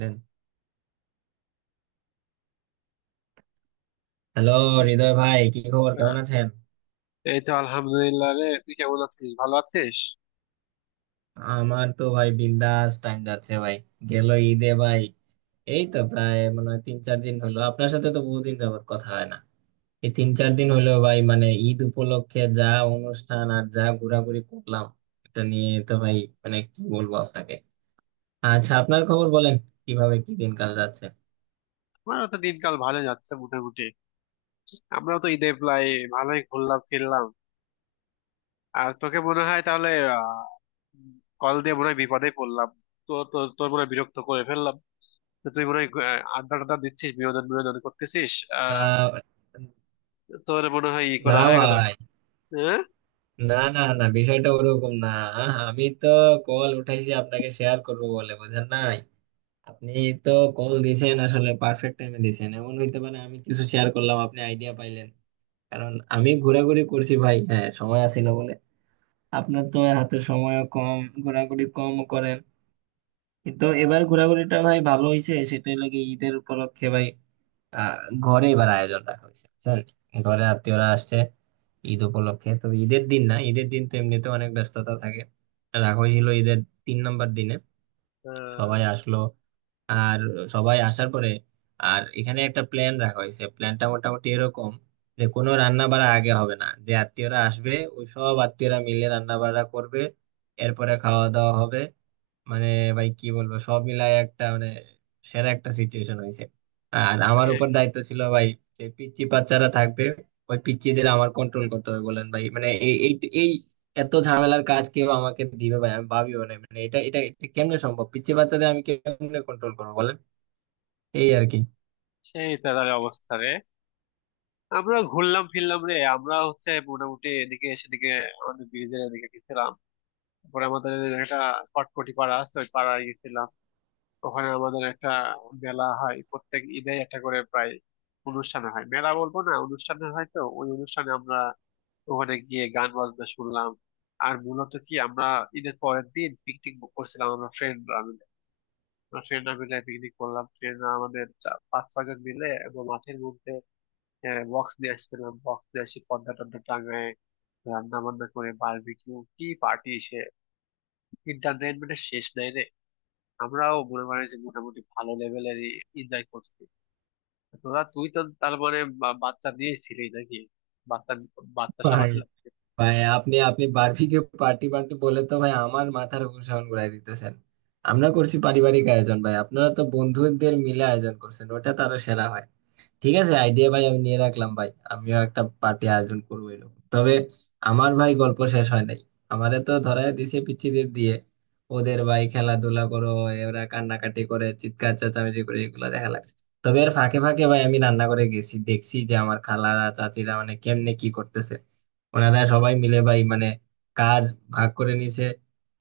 দেন, hello. কি? হৃদয় ভাই, কি খবর, আহ, কেমন আছেন? এই তো আলহামদুলিল্লাহ রে, তুই কেমন আছিস? ভালো আছিস? আমার তো ভাই বিন্দাস টাইম যাচ্ছে ভাই। গেল ঈদে ভাই, এই তো প্রায় মনে হয় তিন চার দিন হলো, আপনার সাথে তো বহুদিন যাবত কথা হয় না। এই তিন চার দিন হলো ভাই, মানে ঈদ উপলক্ষে যা অনুষ্ঠান আর যা ঘোরাঘুরি করলাম, এটা নিয়ে তো ভাই মানে কি বলবো আপনাকে। আচ্ছা, আপনার খবর বলেন, কিভাবে কি দিনকাল যাচ্ছে। আমারও তো দিনকাল ভালো যাচ্ছে মোটামুটি। আমরাও তো ঈদে প্রায় ভালোই ঘুরলাম ফিরলাম। আর তোকে মনে হয় তাহলে আহ, কল দিয়ে মনে হয় বিপদে পড়লাম। তো তোর তোর মনে হয় বিরক্ত করে ফেললাম। তো তুই মনে হয় আড্ডা টাড্ডা দিচ্ছিস, বিনোদন বিনোদন করতেছিস। আহ তা তোর মনে হয় ই না করা হয়ে গেল? ভাই, হ্যাঁ। না না না, বিষয়টা ওরকম না। আমি তো কল উঠাইছি আপনাকে শেয়ার করবো বলে, বুঝেন না। আপনি তো কল দিছেন আসলে পারফেক্ট টাইমে দিছেন, এমন হইতে পারে আমি কিছু শেয়ার করলাম আপনি আইডিয়া পাইলেন। কারণ আমি ঘোরাঘুরি করছি ভাই, হ্যাঁ, সময় আছিল বলে। আপনার তো হাতে সময় কম, ঘোরাঘুরি কম করেন। কিন্তু এবার ঘোরাঘুরিটা ভাই ভালো হইছে। সেটা হলো কি, ঈদের উপলক্ষে ভাই আহ ঘরে এবার আয়োজন রাখা হয়েছে, বুঝছেন, ঘরে আত্মীয়রা আসছে ঈদ উপলক্ষে। তবে ঈদের দিন না, ঈদের দিন তো এমনিতে অনেক ব্যস্ততা থাকে। রাখা হয়েছিল ঈদের 3 নম্বর দিনে। সবাই আহ, আসলো, আর সবাই আসার পরে আর এখানে একটা প্ল্যান রাখা হয়েছে। প্ল্যানটা মোটামুটি এরকম যে কোনো রান্না বাড়া আগে হবে না, যে আত্মীয়রা আসবে ওই সব আত্মীয়রা মিলে রান্না বাড়া করবে, এরপরে খাওয়া দাওয়া হবে। মানে ভাই কি বলবো, সব মিলাই একটা মানে সেরা একটা সিচুয়েশন হয়েছে। আর আমার এই- উপর দায়িত্ব ছিল ভাই, যে পিচ্চি বাচ্চারা থাকবে ওই পিচ্চিদের আমার কন্ট্রোল করতে হবে। বলেন ভাই মানে এই এই এই এত ঝামেলার কাজ কেউ আমাকে দিবে ভাই, আমি ভাবিও না। মানে এটা এটা এটা কেমনে সম্ভব, পিচ্চি বাচ্চাদের আমি কেমনে কন্ট্রোল করবো বলেন, এই আর কি। সেই তাদের অবস্থা রে। আমরা ঘুরলাম ফিরলাম রে, আমরা হচ্ছে মোটামুটি এদিকে সেদিকে। আমাদের ব্রিজের এদিকে গেছিলাম। তারপরে আমাদের একটা কটকটি পাড়া আছে, ওই পাড়ায় গেছিলাম। ওখানে আমাদের একটা মেলা হয় প্রত্যেক ঈদে, একটা করে প্রায় অনুষ্ঠান হয়। মেলা বলবো না, অনুষ্ঠান হয়। তো ওই অনুষ্ঠানে আমরা ওখানে গিয়ে গান বাজনা শুনলাম। আর মূলত কি, আমরা ঈদের পরের দিন পিকনিক বুক করছিলাম, আমরা ফ্রেন্ডরা মিলে। আমরা ফ্রেন্ডরা মিলে পিকনিক করলাম। ফ্রেন্ডরা আমাদের পাঁচ ছয়জন মিলে এবং মাঠের মধ্যে বক্স নিয়ে আসছিলাম। বক্স নিয়ে এসে পর্দা টর্দা টাঙায়, রান্না বান্না করে বারবিকিউ কি পার্টি সে, এন্টারটেনমেন্টের শেষ নাই রে। আমরাও মনে করেন যে মোটামুটি ভালো লেভেলের এনজয় করছি। তোরা, তুই তারপরে বাচ্চা নিয়েছিলি নাকি? বাচ্চা, বাচ্চা ভাই সামলাতে লাগছে? ভাই, আপনি আপনি বার্বিকিউ পার্টি পার্টি বলে তো ভাই আমার মাথার উপর ঘুরাই দিতেছেন। আমরা করছি পারিবারিক আয়োজন ভাই, আপনারা তো বন্ধুদের মিলে আয়োজন করছেন, ওটা তারও সেরা হয়। ঠিক আছে, আইডিয়া ভাই আমি নিয়ে রাখলাম, ভাই আমিও একটা পার্টি আয়োজন করবো এরকম। তবে আমার ভাই গল্প শেষ হয় নাই। আমারে তো ধরায় দিছে পিচ্চিদের দিয়ে, ওদের ভাই খেলাধুলা করো। ওরা কান্নাকাটি করে, চিৎকার চেঁচামেচি করে, এগুলো দেখা লাগছে। তবে এর ফাঁকে ফাঁকে ভাই আমি রান্না করে গেছি, দেখছি যে আমার খালারা চাচিরা মানে কেমনে কি করতেছে। ওনারা সবাই মিলে ভাই মানে কাজ ভাগ করে নিছে।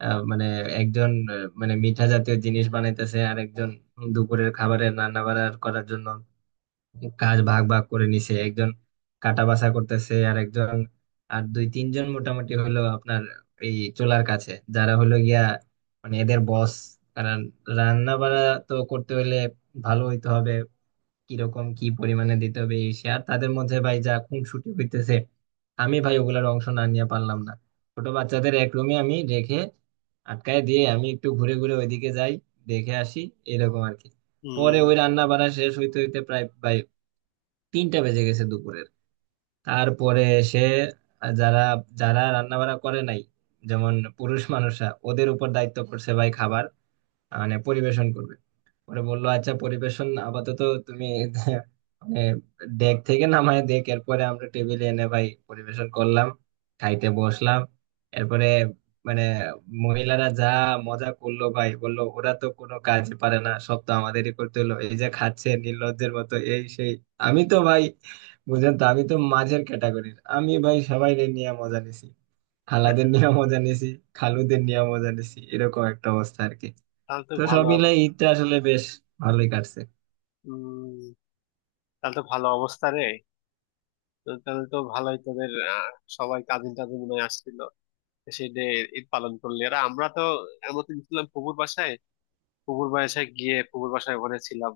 মানে একজন মানে মিঠা জাতীয় জিনিস বানাইতেছে, আর একজন দুপুরের খাবারের রান্না বাড়া করার জন্য। কাজ ভাগ ভাগ করে নিছে, একজন কাটা বাছা করতেছে, আর একজন, আর দুই তিনজন মোটামুটি হলো আপনার এই চুলার কাছে, যারা হলো গিয়া মানে এদের বস। কারণ রান্না বাড়া তো করতে হলে ভালো হইতে হবে, কিরকম কি পরিমাণে দিতে হবে এই সে। আর তাদের মধ্যে ভাই যা খুনসুটি হইতেছে, আমি ভাই ওগুলার অংশ না নিয়ে পারলাম না। ছোট বাচ্চাদের এক রুমে আমি রেখে আটকায় দিয়ে আমি একটু ঘুরে ঘুরে ওইদিকে যাই, দেখে আসি, এরকম আর কি। পরে ওই হম, রান্না বাড়া শেষ হইতে হইতে প্রায় 3টা বেজে গেছে দুপুরের। তারপরে সে, যারা যারা রান্না বান্না করে নাই যেমন পুরুষ মানুষরা, ওদের উপর দায়িত্ব পড়ছে ভাই খাবার মানে পরিবেশন করবে। পরে বললো আচ্ছা পরিবেশন আপাতত তুমি মানে ডেক থেকে নামায় দেখ, এরপরে আমরা টেবিলে এনে ভাই পরিবেশন করলাম, খাইতে বসলাম। এরপরে মানে মহিলারা যা মজা করলো ভাই, বললো ওরা তো কোনো কাজ পারে না, সব তো আমাদেরই করতে হলো, এই যে খাচ্ছে নির্লজ্জের মতো, এই সেই। আমি তো ভাই, বুঝলেন তো, আমি তো মাঝের ক্যাটাগরির, আমি ভাই সবাই নিয়ে মজা নিছি, খালাদের নিয়ে মজা নিছি, খালুদের নিয়ে মজা নিছি, এরকম একটা অবস্থা আর কি। তাহলে তো তো সব ভালো মিলে অবস্থা। ঈদটা আসলে বেশ ভালোই কাটছে। হম, তাহলে তো ভালো অবস্থা রে। তো তাহলে তো ভালোই তোদের, সবাই কাজিন টাজিন মনে হয় আসছিল। সেই ডে ঈদ পালন করলি। আর আমরা তো এমন ছিলাম ফুপুর বাসায়। ফুপুর বাসায় গিয়ে, ফুপুর বাসায় ওখানে ছিলাম।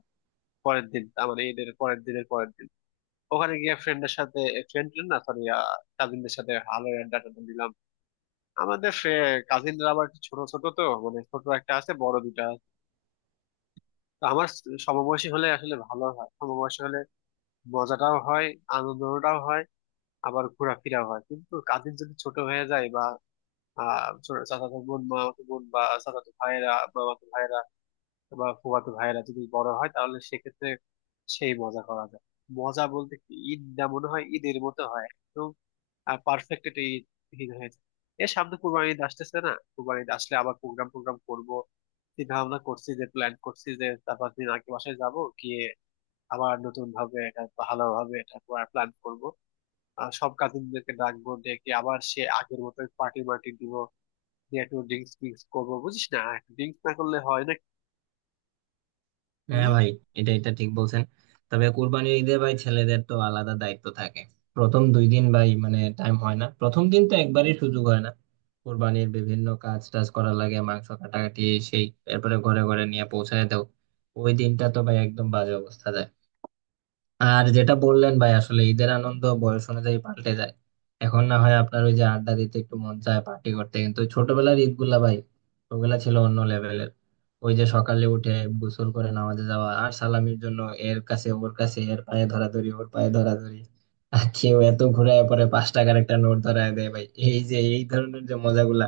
পরের দিন, তার মানে ঈদের পরের দিনের পরের দিন ওখানে গিয়ে ফ্রেন্ডের সাথে, ফ্রেন্ড না সরি, কাজিনদের সাথে ভালো আড্ডা টাড্ডা দিলাম। আমাদের কাজিনরা আবার একটু ছোট ছোট, তো মানে ছোট একটা আছে, বড় দুটা আছে। তো আমার সমবয়সী হলে আসলে ভালো হয়। সমবয়সী হলে মজাটাও হয়, আনন্দটাও হয়, আবার ঘোরাফেরাও হয়। কিন্তু কাজিন যদি ছোট হয়ে যায় বা চাচাতো বোন, মামাতো বোন বা চাচাতো ভাইয়েরা, মামাতো ভাইয়েরা বা ফুফাতো ভাইয়েরা যদি বড় হয় তাহলে সেক্ষেত্রে সেই মজা করা যায়। মজা বলতে কি, ঈদ না মনে হয় ঈদের মতো হয়, পারফেক্ট একটা ঈদ ঈদ হয়েছে। এর সামনে কুরবানি ঈদ আসতেছে না, কুরবানি ঈদ আসলে আবার প্রোগ্রাম প্রোগ্রাম করব। চিন্তা ভাবনা করছি, যে প্ল্যান করছি যে চার পাঁচ দিন আগে বাসায় যাব। গিয়ে আবার নতুন ভাবে এটা ভালোভাবে এটা প্ল্যান করব। আর সব কাজিনদেরকে ডাকবো, ডেকে আবার সে আগের মতো পার্টি মার্টি দিব। দিয়ে একটু ড্রিঙ্কস ফিঙ্কস করবো, বুঝিস না, ড্রিঙ্কস না করলে হয় না। হ্যাঁ হম। ভাই, এটা এটা ঠিক বলছেন। তবে কুরবানির ঈদে ভাই ছেলেদের তো আলাদা দায়িত্ব থাকে। প্রথম দুই দিন ভাই মানে টাইম হয় না, প্রথম দিন তো একবারই সুযোগ হয় না। কুরবানির বিভিন্ন কাজ টাজ করা লাগে, মাংস কাটাকাটি সেই, এরপরে ঘরে ঘরে নিয়ে পৌঁছায় দাও। ওই দিনটা তো ভাই একদম বাজে অবস্থা যায়। আর যেটা বললেন ভাই, আসলে ঈদের আনন্দ বয়স অনুযায়ী পাল্টে যায়। এখন না হয় আপনার ওই যে আড্ডা দিতে একটু মন চায়, পার্টি করতে, কিন্তু ছোটবেলার ঈদ গুলা ভাই, ওগুলা ছিল অন্য লেভেলের। ওই যে সকালে উঠে গোসল করে নামাজে যাওয়া, আর সালামির জন্য এর কাছে ওর কাছে, এর পায়ে ধরাধরি ওর পায়ে ধরাধরি, আর কেউ এত ঘুরায় পরে 5 টাকার একটা নোট ধরায় দেয় ভাই, এই যে এই ধরনের যে মজাগুলা,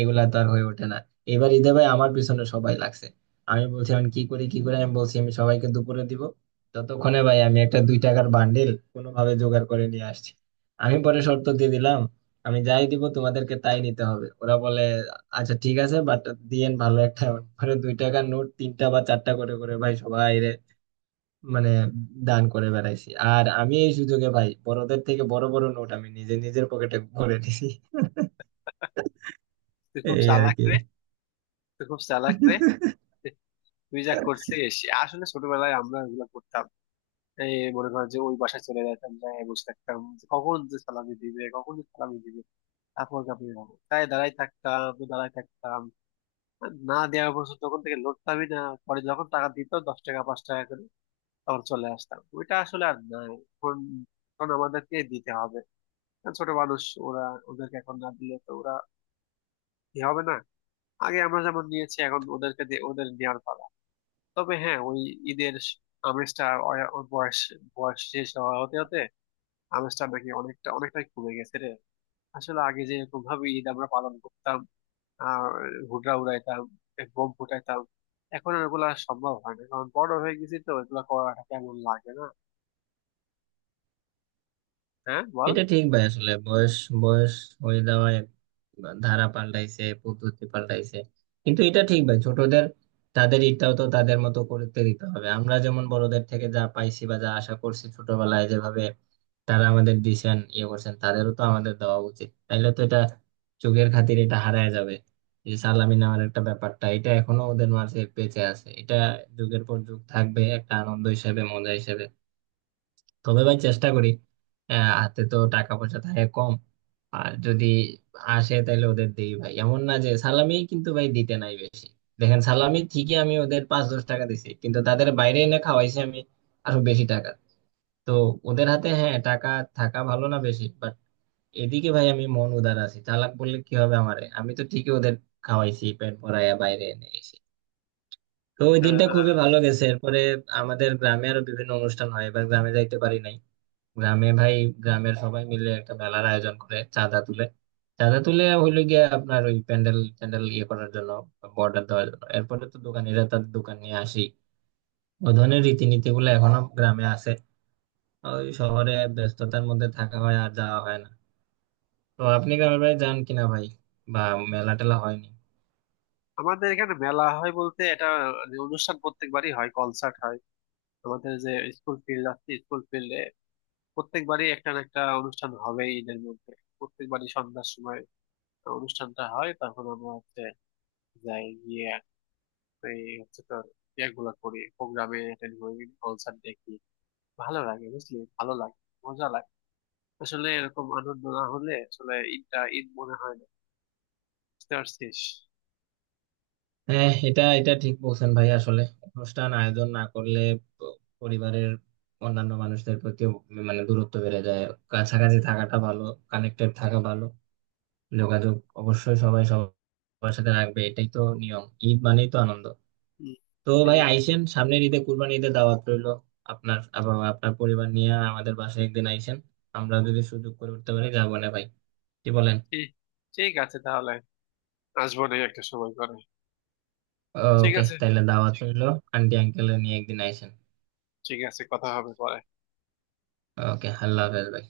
এগুলা তো আর হয়ে ওঠে না। এবার ঈদে ভাই আমার পিছনে সবাই লাগছে। আমি বলছি আমি কি করি কি করে, আমি বলছি আমি সবাইকে দুপুরে দিব। ততক্ষণে ভাই আমি একটা 2 টাকার বান্ডিল কোনোভাবে জোগাড় করে নিয়ে আসছি। আমি পরে শর্ত দিয়ে দিলাম, আমি যাই দিব তোমাদেরকে তাই নিতে হবে। ওরা বলে আচ্ছা ঠিক আছে, বাট দিয়েন ভালো একটা। পরে 2 টাকার নোট তিনটা বা চারটা করে করে ভাই সবাই রে মানে দান করে বেড়াইছি। আর আমি এই সুযোগে ভাই বড়দের থেকে বড় বড় নোট আমি নিজে নিজের পকেটে ভরে নিছি। তুই খুব এই আর চালাক রে। তুই খুব চালাক রে। কি। তুই যা করছিস! আসলে ছোটবেলায় আমরা ওগুলো করতাম। এই মনে করো যে ওই বাসায় চলে যাইতাম, যাই বসে থাকতাম যে কখন যে সালামি দিবে, কখন যে সালামি দিবে। তারপর কাঁপিয়ে যাবো, তাই দাঁড়াই থাকতাম, দাঁড়াই থাকতাম। না দেওয়া পর্যন্ত তখন থেকে লড়তামই না। পরে যখন টাকা দিত, দশ টাকা পাঁচ টাকা করে, তখন চলে আসতাম। ওইটা আসলে আর নাই এখন। এখন আমাদেরকে দিতে হবে, কারণ ছোট মানুষ ওরা। ওদেরকে এখন না দিলে তো ওরা কি হবে না। আগে আমরা যেমন নিয়েছি, এখন ওদেরকে দিয়ে ওদের নেওয়ার পালা। তবে হ্যাঁ, ওই ঈদের আমেজটা, ওর ওর বয়স, বয়স শেষ হওয়া হতে হতে আমেজটা নাকি অনেকটা, অনেকটাই কমে গেছে রে। আসলে আগে যে এরকম ভাবে ঈদ আমরা পালন করতাম আর ঘুড়া উড়াইতাম, এ বোম ফুটাইতাম, এখন আর ওগুলা সম্ভব হয় না। কারণ বড় হয়ে গেছি তো এগুলা করাটা কেমন লাগে না। হ্যাঁ বল। এটা ঠিক ভাই, আসলে বয়স বয়স হয়ে যাওয়ায় ধারা পাল্টাইছে, পদ্ধতি পাল্টাইছে। কিন্তু এটা ঠিক ভাই, ছোটদের তাদের ইটাও তো তাদের মতো করতে দিতে হবে। আমরা যেমন বড়দের থেকে যা পাইছি বা যা আশা করছি ছোটবেলায়, যেভাবে তারা আমাদের দিছেন ইয়ে করছেন, তাদেরও তো আমাদের দেওয়া উচিত। তাইলে তো এটা যুগের খাতির এটা হারায় যাবে। এই যে সালামি নেওয়ার একটা ব্যাপারটা, এটা এখনো ওদের মাঝে বেঁচে আছে, এটা যুগের পর যুগ থাকবে একটা আনন্দ হিসেবে, মজা হিসেবে। তবে ভাই চেষ্টা করি, হাতে তো টাকা পয়সা থাকে কম, আর যদি আসে তাহলে ওদের দিই ভাই। এমন না যে সালামি কিন্তু ভাই দিতে নাই বেশি। দেখেন, সালামি ঠিকই আমি ওদের 5-10 টাকা দিছি, কিন্তু তাদের বাইরে এনে খাওয়াইছি আমি আরো বেশি টাকা। তো ওদের হাতে হ্যাঁ টাকা থাকা ভালো না বেশি, বাট এদিকে ভাই আমি মন উদার আছি। চালাক বললে কি হবে আমারে, আমি তো ঠিকই ওদের খাওয়াইছি পেট ভরাইয়া বাইরে এনে এসে। তো ওই দিনটা খুবই আহ, ভালো গেছে। এরপরে আমাদের গ্রামে আরো বিভিন্ন অনুষ্ঠান হয়, এবার গ্রামে যাইতে পারি নাই। গ্রামে ভাই, গ্রামের সবাই মিলে একটা মেলার আয়োজন করে, চাঁদা তুলে। চাঁদা তুলে হইলো গিয়ে আপনার ওই প্যান্ডেল ট্যান্ডেল ইয়ে করার জন্য, বর্ডার দেওয়ার জন্য, এরপরে তো দোকানিরা তাদের দোকান নিয়ে আসি। ওই ধরনের রীতিনীতি গুলো এখনো গ্রামে আছে। ওই শহরে ব্যস্ততার মধ্যে থাকা হয়, আর যাওয়া হয় না। তো আপনি গ্রামের বাড়ি যান কিনা ভাই, বা মেলা টেলা হয়নি? আমাদের এখানে মেলা হয় বলতে এটা যে অনুষ্ঠান প্রত্যেকবারই হয়, কনসার্ট হয়। আমাদের যে স্কুল ফিল্ড আছে, স্কুল ফিল্ডে প্রত্যেকবারই একটা না একটা অনুষ্ঠান হবেই ঈদের মধ্যে। প্রত্যেকবারই সন্ধ্যার সময় অনুষ্ঠানটা হয়। তখন আমরা হচ্ছে যাই গিয়ে, এই হচ্ছে তোর ইয়েগুলা করি, প্রোগ্রামে অ্যাটেন্ড করি, কনসার্ট দেখি। ভালো লাগে, বুঝলি, ভালো লাগে, মজা লাগে। আসলে এরকম আনন্দ না হলে আসলে ঈদটা ঈদ মনে হয় না। বুঝতে পারছিস? হ্যাঁ, এটা এটা ঠিক বলছেন ভাই। আসলে অনুষ্ঠান আয়োজন না করলে প- পরিবারের অন্যান্য মানুষদের প্রতি মানে দূরত্ব বেড়ে যায়। কাছাকাছি থাকাটা ভালো, কানেক্টেড থাকা ভালো, যোগাযোগ অবশ্যই সবাই সবার সাথে রাখবে, এটাই তো নিয়ম, ঈদ মানেই তো আনন্দ। হম। তো ভাই ঠিকই আইসেন, সামনের ঈদে কুরবানি ঈদে দাওয়াত রইলো। আপনার আবার আপনার পরিবার নিয়ে আমাদের বাসায় একদিন আইসেন। আমরা যদি সুযোগ করে উঠতে পারি যাবো না ভাই, কি বলেন? বলছিস। ঠিক আছে তাহলে, আসবো না একটা সময় করে। ঠিক ওকে আছে। তাহলে দাওয়াত রইলো, আন্টি আঙ্কেল নিয়ে একদিন আইসেন। ঠিক আছে, কথা হবে পরে। ওকে, আল্লাহ হাফেজ ভাই।